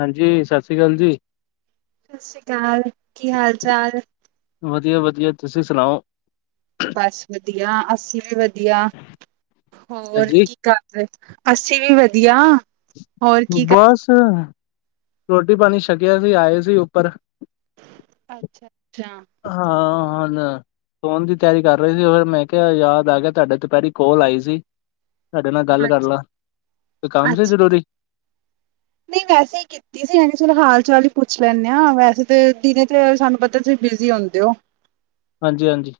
ਹਾਂਜੀ ਸਤਿ ਸ੍ਰੀ ਅਕਾਲ ਜੀ ਸਤਿ ਸ਼੍ਰੀ ਅਕਾਲ ਕੀ ਹਾਲ ਚਾਲ ਵਦੀਆ ਵਦੀਆ ਤੁਸੀਂ ਸੁਨਾਓ ਬਸ ਵਦੀਆ ਅਸੀ ਵੀ ਵਦੀਆ ਹੋਰ ਹਾਂਜੀ, ਕੀ ਕਰ ਰਹੇ ਅਸੀਂ ਵੀ ਵਦੀਆ ਬਸ ਰੋਟੀ ਪਾਨੀ ਛਕਿਆ ਸੀ, ਆਏ ਸੀ ਉਪਰ ਅੱਛਾ-ਅੱਛਾ ਹਾਂ ਹੂਨ ਸੌਨ ਦੀ ਤਿਆਰੀ ਕਰ ਰਹੇ ਸੀ, ਫਿਰ ਮੈਂ ਕਿਹਾ ਯਾਦ ਆ ਗੇਆ ਤੁਹਾਡਾ ਦੁਪਹਿਰੀ ਕੋਲ ਆਈ ਸੀ ਤੁਹਾਡੇ ਨਾਲ ਗੱਲ ਕਰ ਅੱਛਾ ਲਾ, ਕੋਈ ਕੰਮ ਸੀ ਅੱਛਾ ਜ਼ਰੂਰੀ ਨਹੀਂ ਵੈਸੇ ਈ ਕੀ ਕੀਤੀ ਸੀ। ਮੈਂ ਕਿਹਾ ਚਲੋ ਹਾਲ- ਚਾਲ ਹੀ ਪੁੱਛ ਲੈਂਨੇ ਆਂ, ਵੈਸੇ ਤਾਂ ਦਿਨੇ ਤੇ ਸਾਨੂੰ ਪਤਾ ਤੁਸੀਂ ਬਿਜ਼ੀ ਹੁੰਦੇ ਔ ਹਾਂਜੀ ਹਾਂਜੀ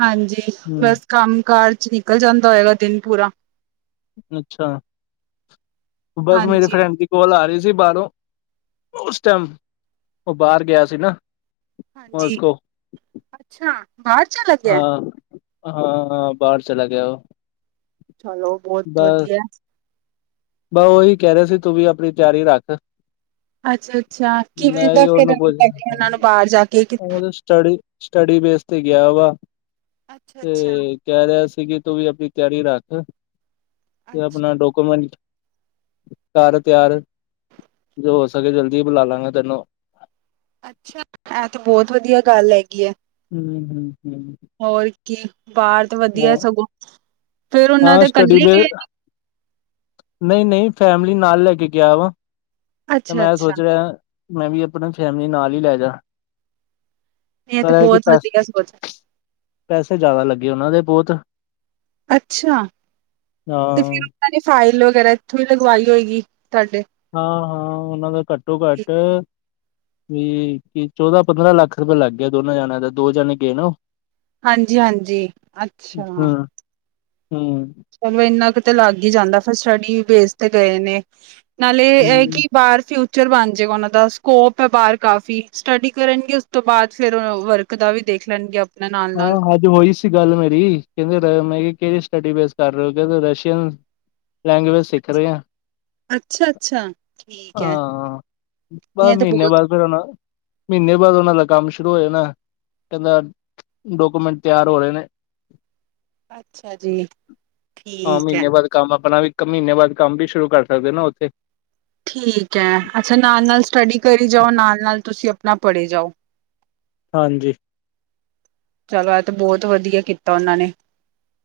ਹਾਂਜੀ ਬਸ ਕੰਮ-ਕਾਰ 'ਚ ਨਿਕਲ ਜਾਂਦਾ ਹੋਏਗਾ ਦਿਨ ਪੂਰਾ ਅੱਛਾ, ਬਸ ਮੇਰੇ ਹਾਂਜੀ ਫਰੈਂਡ ਦੀ ਕੋਲ ਆ ਰਹੀ ਸੀ ਬਾਹਰੋਂ ਉਸ ਟਾਈਮ, ਉਹ ਬਾਹਰ ਗੇਆ ਸੀ ਨਾ ਉਸ ਹਾਂਜੀ, ਕੋ ਅੱਛਾ ਬਾਹਰ ਚੱਲਾ ਅ ਅ ਅ ਬਾਹਰ ਚਲਾ ਗਿਆ ਉਹ ਚਲੋ ਬਹੁਤ ਵਦੀਆ ਬਅ ਉਹੀ ਕਹਿ ਰਹਿ ਸੀ ਤੂੰ ਵੀ ਆਪਣੀ ਤਿਆਰੀ ਰੱਖ ਅੱਛਾ ਅੱਛਾ ਕਿਵੇਂ ਮੈਂ ਦਾ ਵੀ ਫਿਰ ਉਹਨੂੰ ਪੁੱਛ ਲੱਗੇ ਰਿਹਾ ਉਹਨਾਂ ਨੂੰ ਬਾਹਰ ਜਾ ਕੇ ਉਹਦੀ ਸਟੱਡੀ ਸਟੱਡੀ ਬੇਸ ਤੇ ਗੇਆ ਵਾ, ਅੱਛਾ ਅੱਛਾ ਤੇ ਕਹਿ ਰੇਆ ਸੀ ਕਿ ਤੂੰ ਵੀ ਆਪਨੀ ਤਿਆਰੀ ਰੱਖ ਅੱਛਾ ਤੇ ਆਪਨਾ ਡੋਕੂਮੈਂਟ ਕਰ ਤਿਆਰ ਹੋ ਸਕੇ ਜਲਦੀ ਬੁਲਾ ਲਾਂਗਾ ਤੈਨੂੰ ਅੱਛਾ ਐ ਤੇ ਬਹੁਤ ਵਧੀਆ ਗੱਲ ਹੈਗੀ ਏ ਹੰ ਹੰ ਹੰ ਹੋਰ ਕੀ ਬਾਹਰ ਤੇ ਵਦੀਆ ਸਗੋਂ ਫੇਰ ਉਹਨਾਂ ਹਾਂ ਦੇ ਇਕੱਲੇ ਗਏ ਸੀ ਨਹੀਂ-ਨਹੀਂ ਫੈਮਿਲੀ ਨਾਲ ਲੈ ਕੇ ਗੇਆ ਵਾ ਤੇ ਅੱਛਾ ਮੈਂ ਅੱਛਾ ਸੋਚ ਰਿਆ ਮੈਂ ਵੀ ਅਪਣਾ ਫੈਮਿਲੀ ਨਾਲ ਹੀ ਲੈ ਜਾ ਇਹ ਤਾਂ ਪਤਾ ਏ ਕਿ ਬਹੁਤ ਵਧੀਆ ਪੈਸੇ ਸੋਚ ਪੈਸੇ ਜ਼ਿਆਦਾ ਲੱਗੇ ਉਹਨਾਂ ਦੇ ਬਹੁਤ ਅੱਛਾ! ਹਾਂ ਤੇ ਫਿਰ ਉਹਨਾਂ ਨੇ ਫਾਈਲ ਵਗੈਰਾ ਇੱਥੋਂ ਹੀ ਲਗਵਾਈ ਹੋਏਗੀ ਤੁਹਾਡੇ ਹਾਂ-ਹਾਂ ਉਹਨਾਂ ਦਾ ਘੱਟੋ-ਘੱਟ ਵੀ ਕੀ ਚੌਦਾਂ-ਪੰਦਰਾਂ ਲੱਖ ਰੁਪਿਆ ਲੱਗ ਗਿਆ ਦੋਨਾਂ ਜਾਣਿਆਂ ਦਾ ਦੋ ਜਨੇ ਗਏ ਨਾ ਉਹ ਹਾਂਜੀ-ਹਾਂਜੀ ਅੱਛਾ ਹੰ ਚਲੋ ਇੰਨਾ ਕੁ ਤੇ ਲੱਗ ਹੀ ਜਾਂਦਾ, ਫਿਰ ਸਟੱਡੀ ਬੇਸ ਤੇ ਗਏ ਨੇ। ਨਾਲੇ, ਇਹ ਹਮ ਕਿ ਬਾਹਰ ਫ ਫਿਊਚਰ ਬਣ ਜਾਵੇਗਾ ਉਹਨਾਂ ਦਾ, ਸਕੋਪ ਹੈ ਬਾਹਰ ਕਾਫੀ, ਸਟੱਡੀ ਕਰਨਗੇ ਉਸ ਤੋਂ ਬਾਅਦ, ਫਿਰ ਉਹ ਵਰਕ ਦਾ ਵੀ ਦੇਖ ਲੈਣਗੇ। ਆਪਣਾ ਨਾਲ ਨਾਲ ਹਾਂ, ਅੱਜ ਹੋਈ ਸੀ ਗੱਲ ਮੇਰੀ ਕਹਿੰਦੇ, ਮੈਂ ਕਿਹਾ ਕਿਹੜੀ ਸਟੱਡੀ ਬੇਸ ਕਰ ਰਹੇ ਹੋ, ਕਹਿੰਦੇ ਰਸ਼ੀਅਨ। ਲੈਂਗੁਏਜ ਸਿੱਖ ਰਹੇ ਹਾਂ। ਅੱਛਾ ਅੱਛਾ ਠੀਕ ਹੈ ਹਾਂ, ਬਸ ਇਹ ਤਾਂ ਮਹੀਨੇ ਬਹੁਤ ਬਾਅਦ ਫਿਰ ਹੁਣ ਮਹੀਨੇ ਬਾਅਦ, ਉਹਨਾਂ ਦਾ ਕੰਮ ਸ਼ੁਰੂ ਹੋ ਜਾਣਾ। ਕਹਿੰਦਾ ਡਾਕੂਮੈਂਟ ਤਿਆਰ ਹੋ ਰਹੇ ਨੇ। ਅੱਛਾ ਜੀ, ਹਾਂ ਠੀਕ ਹੈ। ਮਹੀਨੇ ਬਾਅਦ ਕੰਮ ਆਪਣਾ ਵੀ, ਇੱਕ ਮਹੀਨੇ ਬਾਅਦ ਕੰਮ ਵੀ ਸ਼ੁਰੂ ਕਰ ਸਕਦੇ ਨਾ ਉੱਥੇ। ਠੀਕ ਹੈ, ਅੱਛਾ ਨਾਲ-ਨਾਲ ਸਟੱਡੀ ਕਰੀ ਜਾਓ, ਨਾਲ- ਨਾਲ ਤੁਸੀਂ ਆਪਣਾ ਪੜ੍ਹੀ ਜਾਓ। ਹਾਂਜੀ। ਚਲੋ, ਇਹ 'ਤੇ ਬਹੁਤ ਵਧੀਆ ਕੀਤਾ ਉਹਨਾਂ ਨੇ।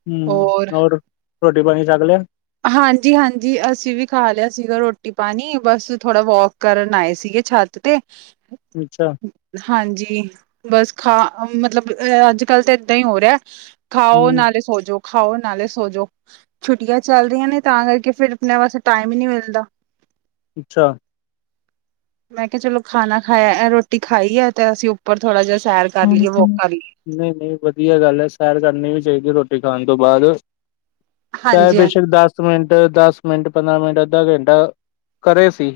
ਹਮ, ਹੋਰ ਰੋਟੀ-ਪਾਣੀ ਛੱਕ ਲਿਆ? ਹਾਂਜੀ-ਹਾਂਜੀ, ਅਸੀਂ ਵੀ ਖਾ ਲਿਆ ਸੀਗਾ ਰੋਟੀ-ਪਾਣੀ, ਬਸ ਥੋੜ੍ਹਾ ਵੋਕ ਕਰਨ ਆਏ ਸੀਗੇ, ਛੱਤ 'ਤੇ। ਅੱਛਾ। ਹਾਂਜੀ, ਬਸ ਖਾ ਮਤਲਬ ਅੱਜ-ਕੱਲ੍ਹ ਤਾਂ ਏਦਾਂ ਹੀ ਹੋ ਰਿਹਾ ਖਾਓ ਹਮ ਨਾਲੇ ਸੌਜੋ, ਖਾਓ ਨਾਲੇ ਸੌਜੋ। ਛੁੱਟੀਆਂ ਚੱਲ ਰਹੀਆਂ ਨੇ, ਤਾਂ ਕਰਕੇ ਫਿਰ ਆਪਣੇ ਵਾਸਤੇ ਟਾਈਮ ਹੀ ਨਹੀਂ ਮਿਲਦਾ। ਅੱਛਾ। ਮੈਂ ਕਿਹਾ ਚਲੋ ਖਾਣਾ ਖਾਇਆ, ਰੋਟੀ ਖਾਈ ਹੈ ਤੇ ਅਸੀਂ ਉੱਪਰ ਥੋੜ੍ਹਾ ਜਿਹਾ ਸੈਰ ਕਰ ਲਈਏ ਵੋਕ ਕਰ ਲਈਏ ਨਹੀਂ-ਨਹੀਂ ਵਧੀਆ ਗੱਲ ਹੈ, ਸੈਰ ਕਰਨੀ ਵੀ ਚਾਹੀਦੀ ਰੋਟੀ ਖਾਣ ਤੋਂ ਬਾਅਦ। ਚਾਹੇ ਹਾਂਜੀ ਹਾਂਜੀ ਬੇਸ਼ੱਕ ਦਸ ਮਿੰਟ, ਦਸ ਮਿੰਟ ਪੰਦਰਾਂ ਮਿੰਟ, ਅੱਧਾ ਘੰਟਾ ਕਰੇ ਸਹੀ।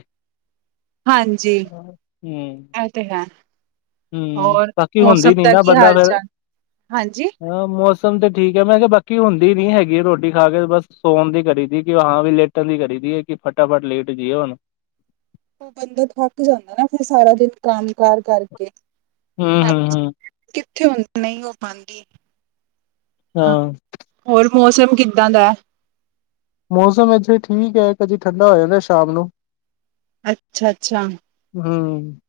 ਹਾਂਜੀ, ਹੂੰ ਇਹ 'ਤੇ ਹੈ। ਹੂੰ ਹੋਰ ਬਾਕੀ ਹੁੰਦੀ ਮੌਸਮ ਨੀ ਦਾ ਨਾ ਕੀ ਬੰਦਾ ਫੇਰ ਹਾਲ-ਚਾਲ, ਹਾਂਜੀ? ਹਾਂ, ਮੌਸਮ ਤੇ ਠੀਕ ਹੈ। ਮੈਂ ਕਿਹਾ ਬਾਕੀ ਹੁੰਦੀ ਨੀ ਹੈਗੀ, ਰੋਟੀ ਖਾ ਕੇ ਬਸ ਸੋਨ ਦੀ ਕਰੀ ਦੀ, ਕਿ ਹਾਂ ਵੀ ਲੇਟ ਦੀ ਕਰੀਦੀ ਏ, ਕਿ ਫਟਾਫਟ ਲੇਟ ਜੀਏ ਹੁਣ। ਬੰਦਾ ਥੱਕ ਜਾਂਦਾ ਨਾ ਫਿਰ, ਸਾਰਾ ਦਿਨ ਕੰਮ-ਕਾਰ ਕਰਕੇ, ਹੂੰ ਹੂੰ ਥੱਕ ਹੂੰ ਕਿੱਥੇ ਹੁੰਦੀ, ਨਹੀਂ ਹੋ ਪਾਉਂਦੀ। ਹਾਂ। ਹੋਰ ਮੌਸਮ ਕਿੱਦਾਂ ਦੈ? ਮੌਸਮ ਇੱਥੇ ਠੀਕ ਹੈ, ਕਦੇ ਠੰਡਾ ਹੋ ਜਾਂਦਾ ਸ਼ਾਮ ਨੂੰ। ਅੱਛਾ-ਅੱਛਾ। ਹਮ।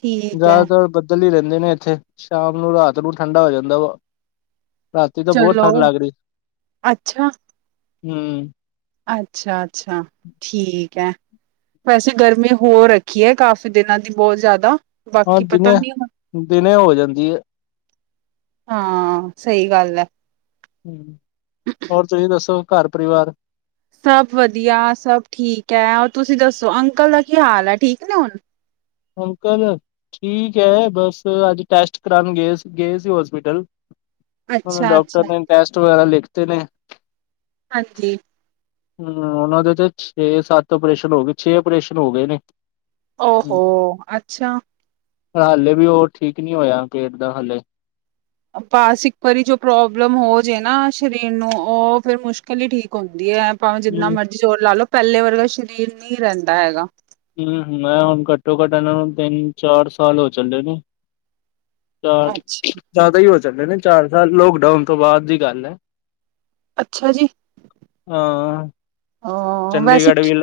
ਠੀਕ ਐ। ਜ਼ਿਆਦਾਤਰ ਬੱਦਲ ਹੀ ਰਹਿੰਦੇ ਨੇ ਇੱਥੇ, ਸ਼ਾਮ ਨੂੰ-ਰਾਤ ਨੂੰ ਠੰਡਾ ਹੋ ਜਾਂਦਾ ਵਾ। ਰਾਤੀਂ ਤਾਂ ਬਹੁਤ ਚਲੋ ਠੰਢ ਲੱਗ ਰਹੀ, ਅੱਛਾ, ਹਮ। ਅੱਛਾ-ਅੱਛਾ, ਠੀਕ ਹੈ। ਵੈਸੇ ਗਰਮੀ ਹੋ ਰੱਖੀ ਹੈ, ਕਾਫੀ ਦਿਨਾਂ ਦੀ ਬਹੁਤ ਜ਼ਿਆਦਾ। ਹਾਂ ਬਾਕੀ ਪਤਾ ਦਿਨੇ, ਨੀ ਹੁਣ ਦਿਨੇ ਹੋ ਜਾਂਦੀ ਹੈ। ਹਾਂ, ਸਹੀ ਗੱਲ ਹੈ। ਹਮ, ਹੋਰ ਤੁਸੀਂ ਦੱਸੋ ਘਰ-ਪਰਿਵਾਰ? ਸਭ ਵਧੀਆ, ਸਭ ਠੀਕ ਹੈ। ਹੋਰ ਤੁਸੀਂ ਦੱਸੋ, ਅੰਕਲ ਦਾ ਕੀ ਹਾਲ ਹੈ ਠੀਕ ਨੇ ਹੁਣ? ਅੰਕਲ ਠੀਕ ਐ। ਬਸ ਅੱਜ ਟੈਸਟ ਕਰਾਣ ਗਏ, ਗਏ ਸੀ ਹੋਸਪੀਟਲ। ਹੁਣ ਅੱਛਾ-ਅੱਛਾ ਡਾਕਟਰ ਨੇ ਟੈਸਟ ਵਗੈਰਾ ਲਿਖਤੇ ਨੇ। ਹਾਂਜੀ। ਹਮ ਉਹਨਾਂ ਦੇ ਤਾਂ ਛੇ-ਸੱਤ ਓਪਰੇਸ਼ਨ ਹੋ ਗਏ, ਛੇ ਓਪਰੇਸ਼ਨ ਹੋ ਗਏ ਨੇ। ਹਮ ਓਹੋੋ! ਅੱਛਾ। ਹਾਲੇ ਵੀ ਉਹ ਠੀਕ ਨੀ ਹੋਇਆ, ਪੇਟ ਦਾ ਹਾਲੇ। ਬੱਸ ਇੱਕ ਵਾਰੀ ਜੋ ਪ੍ਰੋਬਲਮ ਹੋ ਜੇ ਨਾ ਸਰੀਰ ਨੂੰ, ਉਹ ਫਿਰ ਮੁਸ਼ਕਿਲ ਈ ਠੀਕ ਹੁੰਦੀ ਐ। ਭਾਵੇਂ ਜਿਤਨਾ ਹਮ ਮਰਜ਼ੀ ਜ਼ੋਰ ਲਾ ਲਓ, ਪਹਿਲੇ ਵਰਗਾ ਸਰੀਰ ਨਹੀਂ ਰਹਿੰਦਾ ਹੈਗਾ। ਮੈਂ ਹੁਣ ਘੱਟੋ-ਘੱਟ ਇਹਨਾਂ ਨੂੰ ਤਿੰਨ-ਚਾਰ ਸਾਲ ਹੋ ਚੱਲੇ ਨੇ ਚਾਰ ਅੱਛ ਜ਼ਿਆਦਾ ਈ ਹੋ ਚੱਲੇ ਨੇ, ਚਾਰ ਸਾਲ ਲੋਕਡਾਊਨ ਤੋਂ ਬਾਅਦ ਦੀ ਗੱਲ ਐ। ਅੱਛਾ ਜੀ ਹਾਂ। ਅ ਵੈਸੇ ਚੰਡੀਗੜ੍ਹ ਵੀ,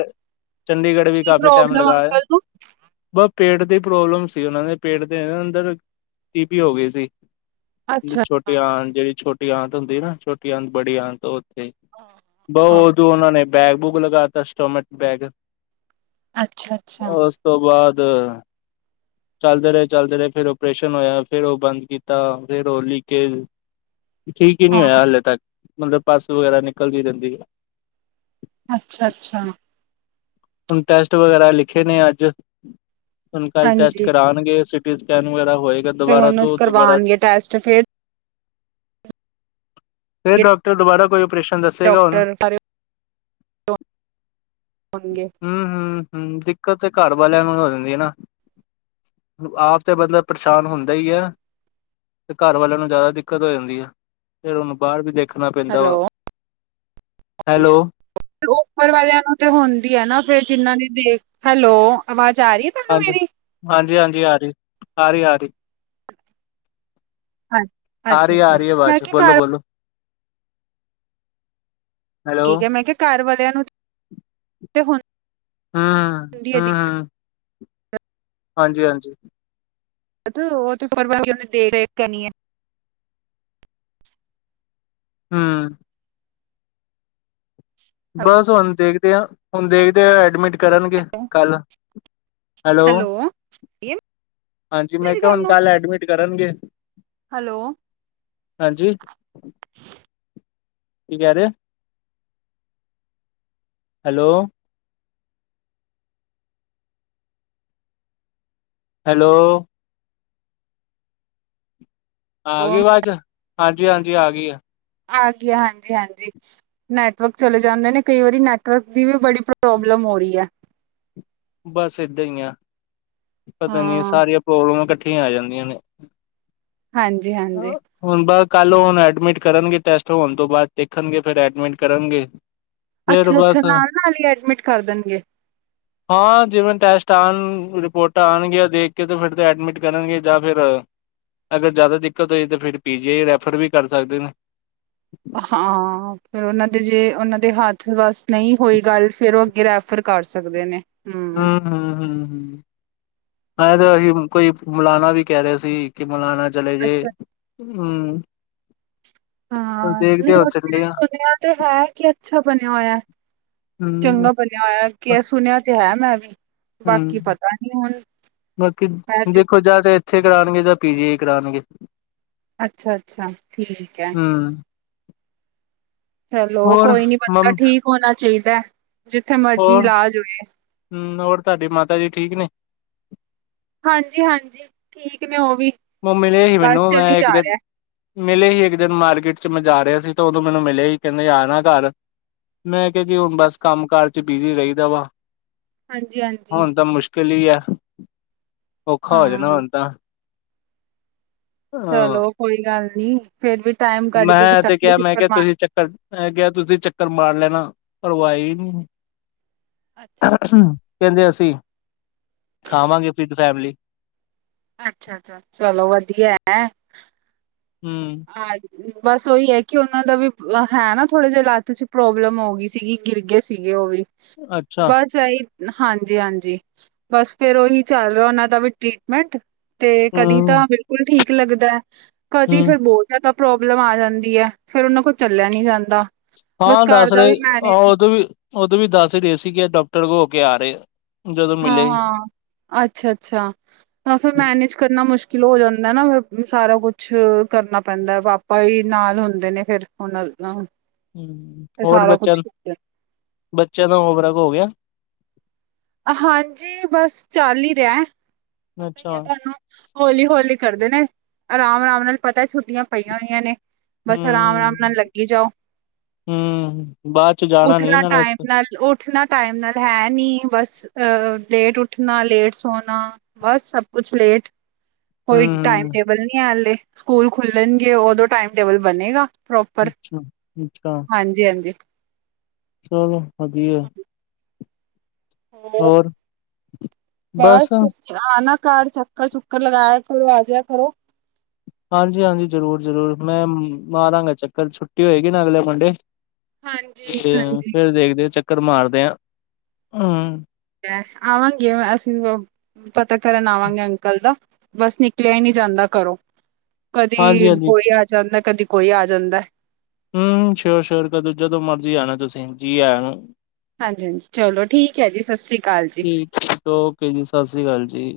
ਚੰਡੀਗੜ੍ਹ ਵੀ ਕੀ ਕਾਫ਼ੀ ਟਾਈਮ ਪ੍ਰੋਬਲਮ ਲਗਾ ਆਏ। ਅੰਕਲ ਨੂੰ ਬਸ ਪੇਟ ਦੀ ਪ੍ਰੋਬਲਮ ਸੀ ਉਹਨਾਂ ਦੇ, ਪੇਟ ਦੇ ਅੰਦਰ [unintelligible] ਹੋ ਗਈ ਸੀ। ਅੱਛਾ। ਛੋਟੀ ਆਂਤ ਜਿਹੜੀ ਛੋਟੀ ਆਂਤ ਹੁੰਦੀ ਨਾ, ਛੋਟੀ ਆਂਤ। ਬੜੀ ਆਂਤ [unintelligible] ਬ ਹਾਂ, ਉਦੋਂ ਉਹਨਾਂ ਨੇ ਬੈਗ ਬੂਗ ਲਗਾ ਤਾ ਸਟੋਮਕ ਬੈਗ। ਅੱਛਾ-ਅੱਛਾ। ਉਸ ਤੋਂ ਬਾਅਦ ਚਲਦੇ ਰਹੇ ਚਲਦੇ ਰਹੇ। ਫੇਰ ਓਪਰੇਸ਼ਨ ਹੋਇਆ। ਫੇਰ ਉਹ ਬੰਦ ਕੀਤਾ, ਫੇਰ ਉਹ ਲੀਕੇਜ [inaudible] ਠੀਕ ਹੀ ਨੀ ਹੋਇਆ ਹਾਂ ਹਾਲੇ ਤੱਕ ਮਤਲਬ ਪਸ ਵਗੈਰਾ ਨਿਕਲਦੀ ਰਹਿੰਦੀ। ਅੱਛਾ-ਅੱਛਾ। ਹੁਣ ਟੈਸਟ ਵਗੈਰਾ ਲਿਖੇ ਨੇ ਅੱਜ। ਹੁਣ ਕੱਲ ਟੈਸਟ ਹਾਂਜੀ ਕਰਾਣਗੇ। ਫੇਰ ਸਕੈਨ ਵਗੈਰਾ ਹੋਏਗਾ। ਫੇਰ ਦੁਬਾਰਾ ਉਹਨੂੰ ਤੋਂ ਦੁਬਾਰਾ ਕਰਵਾਣਗੇ ਟੈਸਟ ਫੇਰ ਫੇਰ ਡਾਕਟਰ ਦੁਬਾਰਾ ਕੋਈ ਓਪਰੇਸ਼ਨ ਦ ਡਾਕਟਰ ਸ ਹੋਣਗੇ। ਹਮ-ਹਮ-ਹਮ। ਦਿੱਕਤ ਤੇ ਘਰ ਵਾਲਿਆਂ ਨੂੰ ਹੋ ਜਾਂਦੀ ਐ ਨਾ। ਆਪ ਤੇ ਬੰਦਾ ਪਰੇਸ਼ਾਨ ਹੁੰਦਾ ਈ ਆ। ਤੇ ਘਰ ਵਾਲਿਆਂ ਨੂੰ ਜ਼ਿਆਦਾ ਦਿੱਕਤ ਹੋ ਜਾਂਦੀ ਐ ਫਿਰ ਉਹਨੂੰ ਬਾਹਰ ਵੀ ਦੇਖਣਾ ਪੈਂਦਾ ਹੈਲੋ ਵਾ। ਹੈਲੋ। ਉਪਰ ਵਾਲਿਆਂ ਨੂੰ ਤੇ ਹੁੰਦੀ ਐ ਨਾ ਫੇਰ ਜਿਹਨਾਂ ਨੇ ਦੇਖ ਹੈਲੋ। ਆਵਾਜ਼ ਆ ਰਹੀ ਤੁਹਾਨੂੰ ਮੇਰੀ ਹਾਂਜੀ-ਹਾਂਜੀ-ਹਾਂਜੀ। ਆ ਰਹੀ ਹ, ਰਹੀ ਹ ਰਹੀ। ਆ ਰਹੀ ਆ ਅੱ-ਅੱਛਾ-ਅੱਛਾ। ਰਹੀ ਹੈ ਮੈਂ ਆਵਾਜ਼ ਬੋਲੋ ਕੇਆ ਬੋਲੋ ਹੈਲੋ ਠੀਕ ਐ। ਮੈਂ ਕਿਹਾ ਘਰ ਵਾਲਿਆਂ ਨੂੰ ਤੇ ਹਮ ਹੁੰਦੀ ਐ ਦਿਕਤ। ਹਾਂਜੀ-ਹਾਂਜੀ। ਤੇ [unintelligible] ਹਾਂ। ਬਸ ਹੁਣ ਦੇਖਦੇ ਆ। ਹੁਣ ਦੇਖਦੇ ਆ, ਐਡਮਿਟ ਕਰਨਗੇ ਕੱਲ। ਹੈਲੋ। ਹਾਂਜੀ ਮੈਂ ਮੇਰੀ ਕੇਆ ਹੁਣ ਤੁਹਾਨੂੰ ਕੱਲ ਐਡਮਿਟ ਕਰਨਗੇ। ਹੈਲੋ। ਹਾਂਜੀ। ਕੀ ਕਹਿ ਰਹੇ ਹੈਲੋ। ਹੈਲੋ। ਆ ਗਈ ਆਵਾਜ। ਹਾਂਜੀ-ਹਾਂਜੀ। ਆ ਗਈ ਆ। ਆ ਗਿਆ, ਹਾਂਜੀ- ਹਾਂਜੀ ਨੈਟਵਰਕ ਚਲੇ ਜਾਂਦੇ ਨੇ, ਕਈ ਵਾਰੀ ਨੈਟਵਰਕ ਦੀ ਵੀ ਬੜੀ ਪ੍ਰੋਬਲਮ ਹੋ ਰਹੀ ਹੈ। ਬਸ ਇੱਦਾਂ ਹੀ ਆ, ਪਤਾ ਨਹੀਂੀ ਹਾਂ ਸਾਰੀਆਂ ਪ੍ਰੋਬਲਮਾਂ, ਇਕੱਠੀਆਂ ਆ ਜਾਂਦੀਆਂ ਨੇ ਹਾਂਜੀ -ਹਾਂਜੀ ਹੁਣ, ਬਸ ਕੱਲ ਹੁਣ ਐਡਮਿਟ ਕਰਨਗੇ, ਟੈਸਟ ਹੋਣ ਤੋਂ ਬਾਅਦ ਦੇਖਣਗੇ, ਫਿਰ ਐਡਮਿਟ ਕਰਨਗੇ। ਫਿਰ ਅੱਛਾ -ਅੱਛਾ ਬਸ ਨਾਲ ਨਾਲ ਹੀ, ਐਡਮਿਟ ਕਰ ਦੇਣਗੇ। ਹਾਂ, ਜਿਵੇਂ ਟੈਸਟ ਆਉਣ, ਰਿਪੋਰਟਾਂ ਆਉਣਗੀਆਂ, ਦੇਖ ਕੇ ਤੇ ਫਿਰ ਤਾਂ ਐਡਮਿਟ ਕਰਨਗੇ ਜਾਂ ਫਿਰ ਅਗਰ ਜ਼ਿਆਦਾ ਦਿੱਕਤ ਹੋਈ ਤਾਂ, ਫਿਰ ਪੀ ਜੀ ਆਈ ਰੈਫਰ ਵੀ ਕਰ ਸਕਦੇ ਨੇ ਹਾਂ, ਫਿਰ ਉਹਨਾਂ ਦੇ ਜੇ ਉਹਨਾਂ ਦੇ ਹੱਥ ਬਸ ਨਹੀਂ ਹੋਈ ਗੱਲ, ਫੇਰ ਉਹ ਅੱਗੇ ਰੈ ਫਰ ਕਰ ਸਕਦੇ ਨੇ ਹਮ- ਹਮ- ਹਮ ਹ ਠੀਕ ਤਾਂ ਕੋਈ ਮਲਾਣਾ ਵੀ ਕਹਿ ਰਿਹੇ ਸੀ। ਕਿ, ਮਨਾਨਾ ਚਲੇ ਜਏ ਅੱਛਾ ਹਮ ਹਾਂ, ਨਹੀਂ ਉੱਥੇ ਵੀ ਸੁਣਿਆ ਤੇ ਹੈ ਕਿ, ਅੱਛਾ ਬਣਿਆ ਹੋਇਆ। ਹੂੰ ਚੰਗਾ ਬਣਿਆ ਹੋਇਆ ਕਿ, ਸੁਣਿਆ ਤੇ ਹੈ ਮੈਂ ਵੀ ਬਾਕੀ ਹੂੰ ਪਤਾ ਨੀ ਹੁਣ। ਬਾਕੀ ਮੈਂ ਤੇ ਦੇਖੋ ਜਾਂ ਤਾਂ ਇੱਥੇ, ਕਰਾਉਣਗੇ ਜਾਂ ਪੀ ਜੀ ਈ ਕਰਾਉਣਗੇ। ਅੱਛਾ- ਅੱਛਾ ਠੀਕ ਹੈ। ਹੂੰ ਚਲੋ, ਹੋਰ ਕੋਈ ਨੀ ਬੰਦਾ ਮੰਮ ਠੀਕ ਹੋਣਾ ਚਾਹੀਦਾ, ਜਿੱਥੇ ਮਰਜ਼ੀ ਇਲਾਜ ਹੋਏ। ਹਮ, ਹੋਰ ਤੁਹਾਡੇ ਮਾਤਾ ਜੀ ਠੀਕ ਨੇ ਹਾਂਜੀ -ਹਾਂਜੀ ਠੀਕ ਨੇ ਉਹ ਵੀ ਮੰਮੀ ਮਿਲੇ ਬਸ ਮੈਨੂੰ, ਚਲੀ ਮੈਂ ਇੱਕ ਜਾ ਦਿਨ ਰਿਹਾ ਮਿਲੇ ਹੀ ਇੱਕ ਦਿਨ ਮਾਰਕੀਟ ਚ, ਮੈਂ, ਜਾ ਰਿਹਾ ਸੀ ਤੇ ਉਦੋਂ ਮੈਨੂੰ ਮਿਲੇ ਸੀ, ਕਹਿੰਦੇ ਆ ਨਾ ਘਰ ਮੈਂ, ਕਿਹਾ ਜੀ ਹੁਣ ਬਸ ਕੰਮ ਕਾਰ ਚ, ਬਿਜੀੀ ਰਹੀਦਾ ਵਾ ਹਾਂਜੀ ਹਾਂਜੀ ਹੁਣ, ਤਾਂ ਮੁਸ਼ਕਿਲ ਹੀ ਆ, ਔਖਾ ਹੋ ਜਾਣਾ ਹਾਂ ਹੁਣ ਤਾਂ ਹਾਂ। ਚਲੋ, ਕੋਈ ਗੱਲ ਨੀ, ਫੇਰ ਵੀ ਟਾਈਮ ਕੱਢ ਕੇ ਮੈਂ ਤੇ ਚੱਕਰ ਕਿਹਾ ਮੈਂ ਚੱਕਰ ਕਿਹਾ ਮਾਰ ਤੁਸੀਂ ਮੈਂ ਕਿਹਾ, ਤੁਸੀਂ ਚੱਕਰ ਮਾਰ ਲੈਣਾ, ਪਰ ਵਾਈ ਨਹੀਂ ਅੱਛਾ ਅੱਛਾ ਕਹਿੰਦੇ, ਅਸੀਂ ਖਾਵਾਂਗੇ, ਫੀਤ ਫੈਮਿਲੀ ਅੱਛਾ -ਅੱਛਾ ਚਲੋ, ਵਧੀਆ ਹੈਂ। ਹਮ ਹਾਂਜੀ ਬਸ ਉਹੀ ਹੈ ਕਿ, ਉਹਨਾਂ ਦਾ ਵੀ ਹੈ ਨਾ ਥੋੜੇ ਜਿਹੇ ਲੱਥ ਚ ਪ੍ਰੋਬਲਮ ਹੋ ਗਈ ਸੀਗੀ, ਗਿਰ ਗਏ ਸੀਗੇ, ਉਹ ਵੀ ਅੱਛਾ ਬਸ ਆਈ ਹਾਂਜੀ -ਹਾਂਜੀ ਬਸ ਫੇਿਰ, ਉਹੀ ਚੱਲ ਰਿਹਾ ਉਹਨਾਂ ਦਾ ਵੀ ਟਰੀਟਮੈਂਟ ਤੇ ਕਦੀ ਹੂੰ, ਤਾਂ, ਬਿਲਕੁਲ ਠੀਕ ਲੱਗਦਾ ਕਦੀ। ਹੂੰ ਫੇਰ ਬਹੁਤ ਜਿਆਦਾ ਪ੍ਰੋਬਲਮ ਆ ਜਾਂਦੀ ਹੈ, ਫੇਰ ਉਹਨਾਂ ਕੋਲ ਚੱਲਿਆ ਨੀ ਜਾਂਦਾ। ਬਸ ਹਾਂ, ਘਰ ਦੱਸ ਦਾ ਰਹੇ, ਵੀ ਮੈਨੇਜ ਉਦੋਂ ਵੀ ਉਦੋਂ ਵੀ ਦੱਸ ਰਹੇ ਸੀਗੇ, ਡਾਕਟਰ ਹੋ ਕੇ ਆ ਰਹੇ। ਜਦੋਂ ਹਾਂ ਮਿਲੇ -ਹਾਂ, ਅੱਛਾ -ਅੱਛਾ ਤਾਂ ਫਿਰ, ਹੂੰ, ਮੈਨੇਜ ਕਰਨਾ ਮੁਸ਼ਕਿਲ ਹੋ ਜਾਂਦਾ ਨਾ, ਫ ਸਾਰਾ ਕੁਛ ਕਰਨਾ ਪੈਂਦਾ ਵਾਪ ਭਾਈ ਨਾਲ ਹੁੰਦੇ ਨੇ, ਫੇਿਰ ਹੁਣ। ਹਮ ਹੋਰ ਬੱਚਿਆਂ, ਬੱਚਿਆਂ ਦਾ ਹੋ ਬਰਕ ਹੋ ਗਿਆ। ਹਾਂਜੀ, ਬਸ ਚਾਲ ਹੀ ਰਿਹਾ, ਪਤਾ ਅੱਛਾ, ਹੀ ਹੈ ਤੁਹਾਨੂੰ ਹੋੌਲੀ -ਹੌਲੀ ਕਰਦੇ ਨੇ, ਆਰਾਮ -ਆਰਾਮ ਨਾਲ ਪਤਾ ਛੁੱਟੀਆਂ ਪਈਆਂ ਹੋਈਆਂ ਨੇ ਬਸ, ਆਰਾਮ -ਆਰਾਮ ਨਾਲ ਲੱਗੀ ਜਾਓ। ਹਮ, ਬਾਅਦ ਚ ਜਾਣਾ ਨੀ ਇਹਨਾਂ ਨੇ ਇਨਾ, ਟਾਈਮ ਨਾਲ ਹੈ ਨੀ ਬਸ ਅ ਲੇਟ ਉੱਠਣਾ, ਲੇਟ ਸੋਣਾ, ਬਸ ਸਭ ਕੁਛ ਲੇਟ ਕੋਈ ਟਾਈਮ ਹੂੰ, ਟੇਬਲ ਨੀ ਆ ਹਲੇ ਸਕੂਲ ਖੁੱਲਣਗੇ ਉਦੋਂ ਟਾਈਮ ਟੇਬਲ ਬਣੇਗਾ। ਹੂੰ, ਪ੍ਰੋਪਰ, ਅੱਛਾ। ਅੱਛਾ, ਹਾਂਜੀ-ਹਾਂਜੀ। ਚਲੋ, ਵਧੀਆ। ਹੋਰ? ਬਸ ਤੁ ਆ ਨਾ ਘਰ ਚੱਕਰ-ਚੁੱਕਰ ਲਗਾਇਆ ਕਰੋ ਆਜਿਆ ਕਰੋ। ਹਾਂਜੀ-ਹਾਂਜੀ, ਜ਼ਰੂਰ-ਜ਼ਰੂਰ ਮੈਂ ਮਾਰਾਂਗਾ ਚੱਕਰ ਛੁੱਟੀ ਹੋਏਗੀ ਨਾ ਅਗਲੇ ਮੰਡੇ। ਹਾਂਜੀ ਤੇ ਹਾਂਜੀ ਫਿਰ ਦੇਖਦੇ ਚੱਕਰ ਮਾਰਦੇ ਆ। ਹਮ [inaudible] ਆਵਾਂਗੇ ਅਸੀਂ ਪਤਾ ਕਰਨ ਆਵਾਂਗੇ ਅੰਕਲ ਦਾ, ਬਸ ਨਿਕਲਿਆ ਹੀ ਨੂੰ ਜਾਂਦਾ ਘਰੋਂ। ਕਦੀ ਹਾਂਜੀ-ਹਾਂਜੀ, ਕੋਈ ਆ ਜਾਂਦਾ, ਕਦੀ ਕੋਈ ਆ ਜਾਂਦਾ। ਹਮ, ਸ਼ੋਰ-ਸ਼ੋਰ ਕਦੋ ਜਦੋਂ ਮਰਜੀ ਆਣਾ ਤੁਸੀਂ ਜੀ ਆ ਨੂੰ। ਹਾਂਜੀ-ਹਾਂਜੀ, ਚਲੋ ਠੀਕ ਹੈ ਜੀ, ਸਤਿ ਸ਼੍ਰੀ ਅਕਾਲ ਜੀ। ਠੀਕ-ਠੀਕ, ਓਕੇ ਜੀ, ਸਤਿ ਸ੍ਰੀ ਅਕਾਲ ਜੀ।